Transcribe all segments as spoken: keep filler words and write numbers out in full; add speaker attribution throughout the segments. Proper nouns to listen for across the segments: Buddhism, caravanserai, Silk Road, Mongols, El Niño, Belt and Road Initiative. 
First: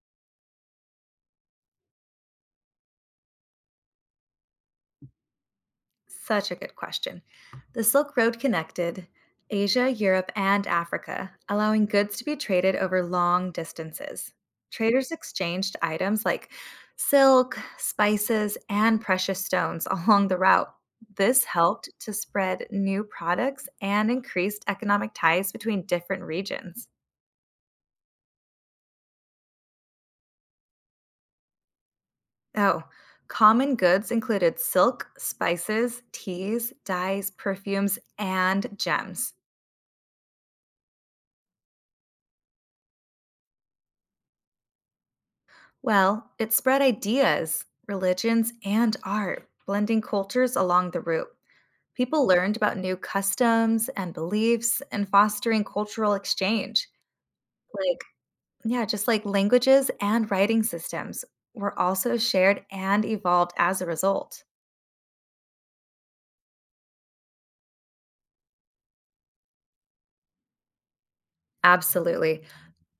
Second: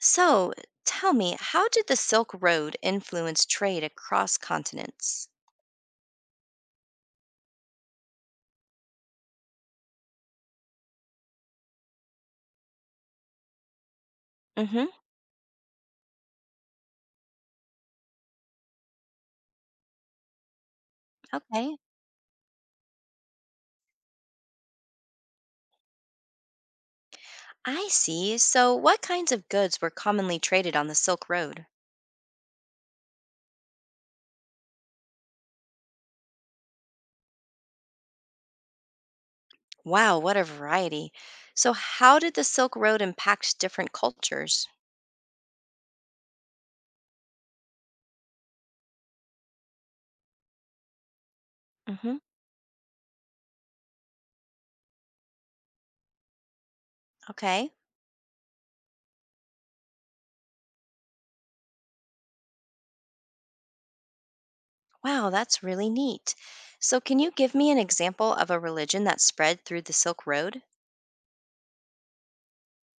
Speaker 1: So, tell me, how did the Silk Road influence trade across continents?
Speaker 2: Such a good question. The Silk Road connected Asia, Europe, and Africa, allowing goods to be traded over long distances.
Speaker 1: Hmm.
Speaker 2: Traders exchanged items like silk, spices, and precious stones along the route. This
Speaker 1: Okay.
Speaker 2: helped to spread new products and increased economic ties between different regions.
Speaker 1: I see. So, what kinds of goods were commonly traded on the Silk Road?
Speaker 2: Oh, common goods included silk, spices, teas, dyes, perfumes, and gems.
Speaker 1: Wow, what a variety. So, how did the Silk Road impact different cultures?
Speaker 2: Well, it spread ideas, religions, and art, blending cultures along the route.
Speaker 1: Hmm.
Speaker 2: People learned about new customs and beliefs and fostering cultural exchange.
Speaker 1: Okay.
Speaker 2: Like, yeah, just like languages and writing systems were also shared and evolved as a result.
Speaker 1: Wow, that's really neat. So, can you give me an example of a religion that spread through the Silk Road?
Speaker 2: Absolutely.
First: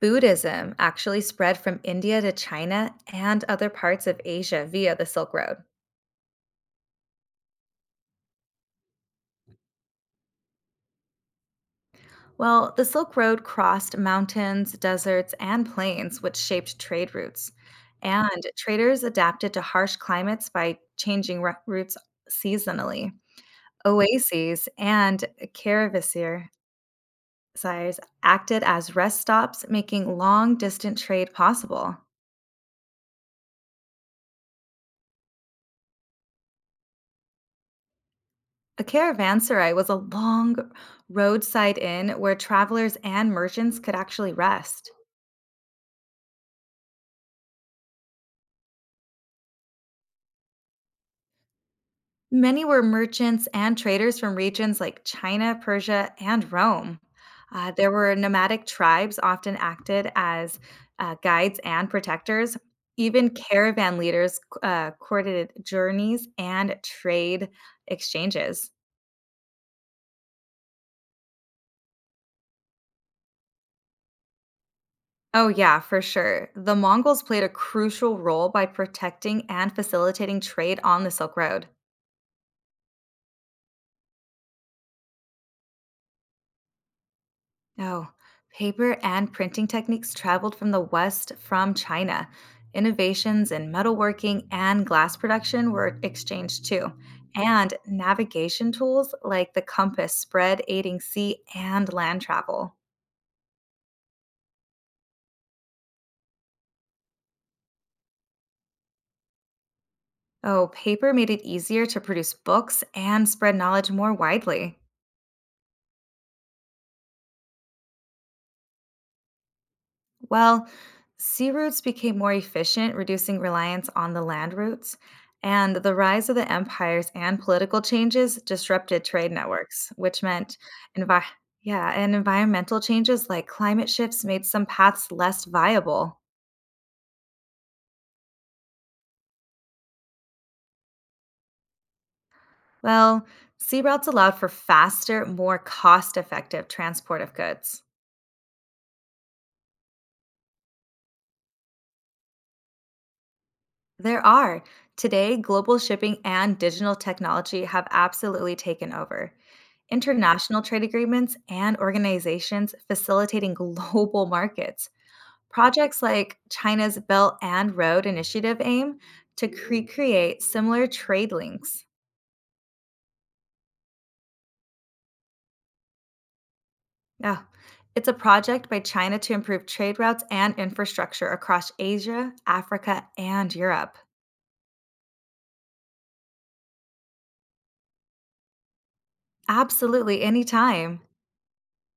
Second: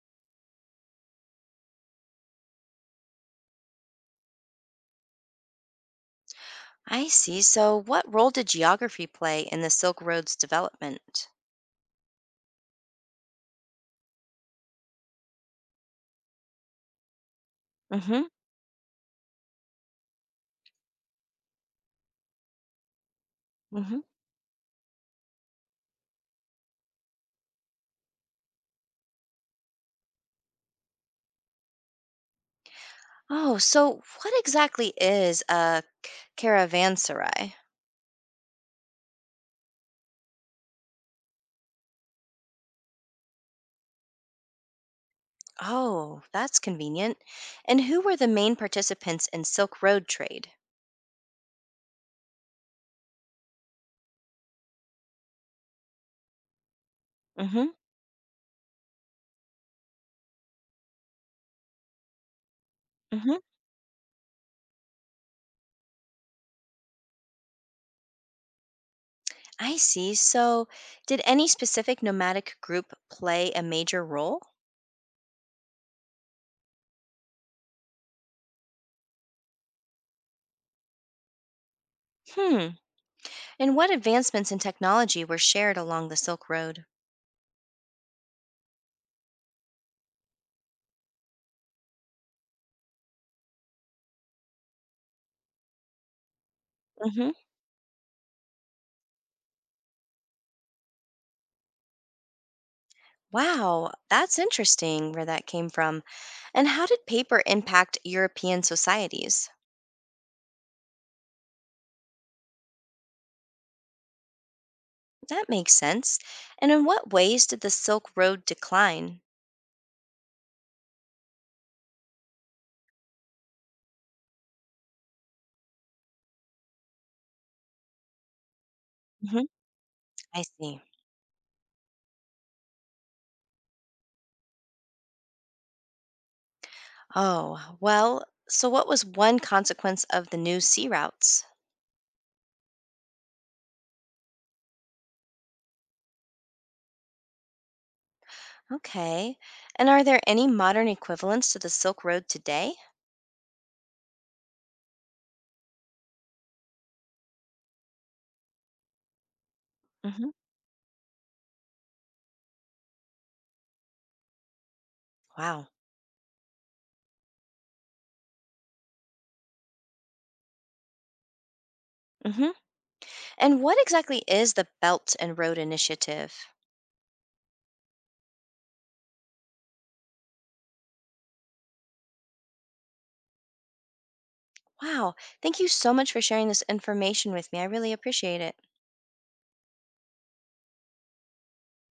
Speaker 2: Buddhism actually spread from India to China and other parts of Asia via the Silk Road.
Speaker 1: I see. So, what role did geography play in the Silk Road's development?
Speaker 2: Well, the Silk Road crossed mountains, deserts, and plains, which shaped trade routes.
Speaker 1: Hmm.
Speaker 2: And traders adapted to harsh climates by changing ru- routes seasonally.
Speaker 1: Hmm.
Speaker 2: Oases and caravasir sires acted as rest stops, making long distance trade possible.
Speaker 1: Oh, so what exactly is a caravanserai?
Speaker 2: A caravanserai was a long roadside inn where travelers and merchants could actually rest.
Speaker 1: Oh, that's convenient. And who were the main participants in Silk Road trade?
Speaker 2: Many were merchants and traders from regions like China, Persia, and Rome.
Speaker 1: Mm-hmm.
Speaker 2: Uh, there were nomadic tribes, often acted as uh, guides and protectors. Even
Speaker 1: Mm-hmm.
Speaker 2: caravan leaders uh, courted journeys and trade exchanges.
Speaker 1: I see. So, did any specific nomadic group play a major role?
Speaker 2: Oh, yeah, for sure. The Mongols played a crucial role by protecting and facilitating trade on the Silk Road.
Speaker 1: Hmm. And what advancements in technology were shared along the Silk Road?
Speaker 2: Oh, paper and printing techniques traveled from the West from China. Innovations in metalworking and glass production were exchanged too.
Speaker 1: Mm-hmm.
Speaker 2: And navigation tools like the compass spread, aiding sea and land travel.
Speaker 1: Wow, that's interesting where that came from. And how did paper impact European societies?
Speaker 2: Oh, paper made it easier to produce books and spread knowledge more widely.
Speaker 1: That makes sense. And in what ways did the Silk Road decline?
Speaker 2: Well, sea routes became more efficient, reducing reliance on the land routes, and the rise of the empires and political changes disrupted trade
Speaker 1: Hmm.
Speaker 2: networks, which
Speaker 1: I
Speaker 2: meant
Speaker 1: see.
Speaker 2: envi- yeah, and environmental changes like climate shifts made some paths less viable.
Speaker 1: Oh, well, so what was one consequence of the new sea routes?
Speaker 2: Well, sea routes allowed for faster, more cost-effective transport of goods.
Speaker 1: Okay. And are there any modern equivalents to the Silk Road today?
Speaker 2: There are. Today, global shipping and digital technology have absolutely taken over.
Speaker 1: Hmm.
Speaker 2: International trade agreements and organizations facilitating global markets.
Speaker 1: Wow.
Speaker 2: Projects like China's Belt and Road Initiative aim to cre- create similar trade links.
Speaker 1: Hmm. And what exactly is the Belt and Road Initiative?
Speaker 2: Oh, it's a project by China to improve trade routes and infrastructure across Asia, Africa, and Europe.
Speaker 1: Wow. Thank you so much for sharing this information with me. I really appreciate it.
Speaker 2: Absolutely, anytime.